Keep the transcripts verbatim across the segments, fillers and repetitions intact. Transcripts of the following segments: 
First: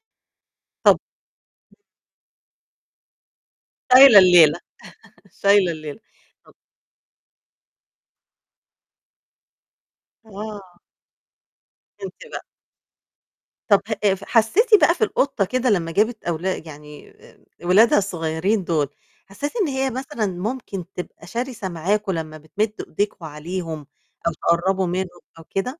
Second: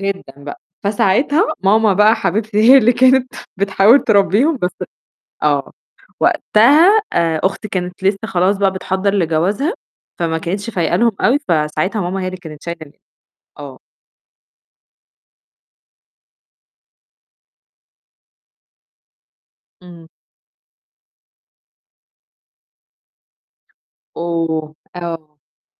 جدًا بقى. طَب فساعتها امم. ماما بقى حبيبتي هي اللي كانت بتحاول شايلة تربّيهم، الليلة، بس شايل آه، الليلة. وقتها آآ، أختي كانت لسّه خلاص بقى بتحضّر لجوازها فما كانتش آه. فايق لهم أوي، فساعتها انتِ ماما هي اللي بقى. كانت [unintelligible] ال آه. طَب ه ف حسّيتِ بقى في القطة كده لمّا جابت أولا يعني آآ، أولادها الصغيّرين دُول، حسّيتِ إن هي إمم. مثلًا ممكن تبقى شرسة معاكم لمّا بتمد إيديكم عليهم أو أوه! تقرّبوا منهم آه. أو كده؟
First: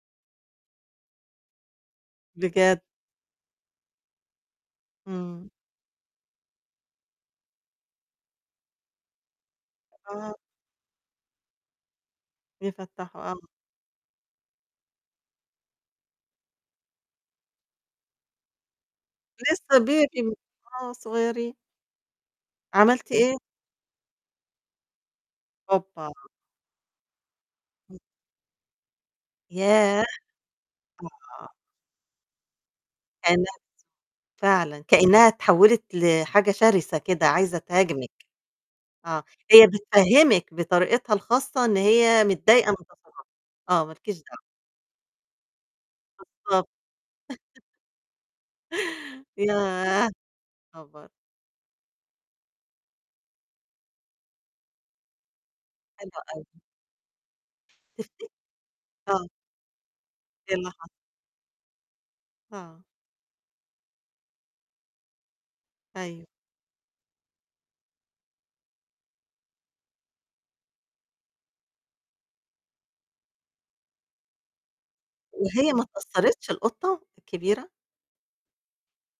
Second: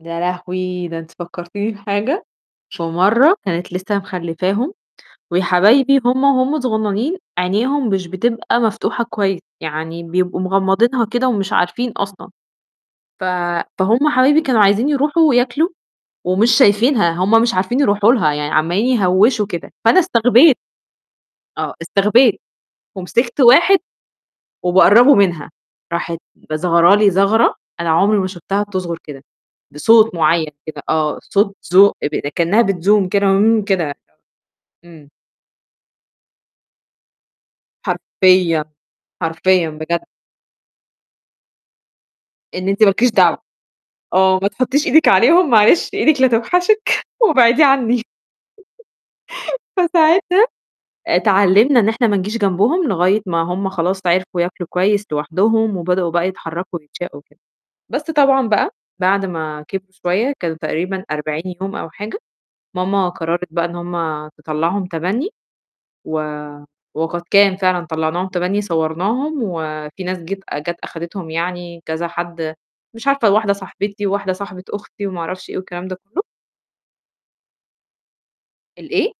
يا لهوي! ده أنتِ فكّرتيني بحاجة، بجد؟ فمرة كانت لسّه مخلّفاهم إمم. وياحبايبي وهُم وهم صغنانين عينيهم مش بتبقى مفتوحة كويس، يعني آه. بيبقوا مغمّضينها كده ومش عارفين أصلًا. بيفتّحوا ف آه. فهُم حبايبي كانوا عايزين يروحوا وياكلوا ومش شايفينها، هم مش عارفين يروحوا لها، يعني عَمّالين يهوّشوا كده، لسّه فأنا baby م استغبيت. آه، صغيرين. آه، استغبيت عملتِ إيه؟ ومسكت واحد وباقرّبه منها، أوبّا! راحت ب ظَغرة لي ظَغرة أنا عمري ما شُفتها بتظغر كده، ياه! بصوت معيّن كده آه، صوت زو اب كإنّها بتزوم كإنّها كده بتزوم كده. فعلًا، إمم. كإنّها اتحوّلت لحاجة شرسة كده ،عايزة تهاجمِك. حرفيًا، آه، هي حرفيًا بجد. بتفهِّمِك بطريقتها الخاصة إن هي إن متضايقة من أنتِ مالكيش تصرفاتك دعوة، آه، مالكيش آه، دعوة. ما تحُطّيش إيدِك عليهم معلش إيدك بالضبط. لتوحشِك وابعديه عنّي. ياه فساعتها خبر! اتعلّمنا إن إحنا ما نيجيش جنبهم لغاية ما هم خلاص عرفوا ياكلوا كويس لوحدهم وبدؤوا حلو بقى أوي. يتحرّكوا ويتشاقوا وكده، بس تفت طبعًا بقى بعد آه. ما كبروا شوية إيه كان اللي حصل؟ تقريبًا أربعين يوم أو حاجة، آه. ماما قرّرت بقى إن هم تطلّعهم تَبَنّي، و أيوه. وقد كان فعلًا طلّعناهم تَبَنّي صوّرناهم وفي ناس جيت جات أخدتهم يعني كذا حد، مش عارفة واحدة صاحبتي وواحدة صاحبة أختي وما أعرفش إيه وهي ما والكلام ده كلّه. اتاثّرتش القطة الكبيرة؟ ال إيه؟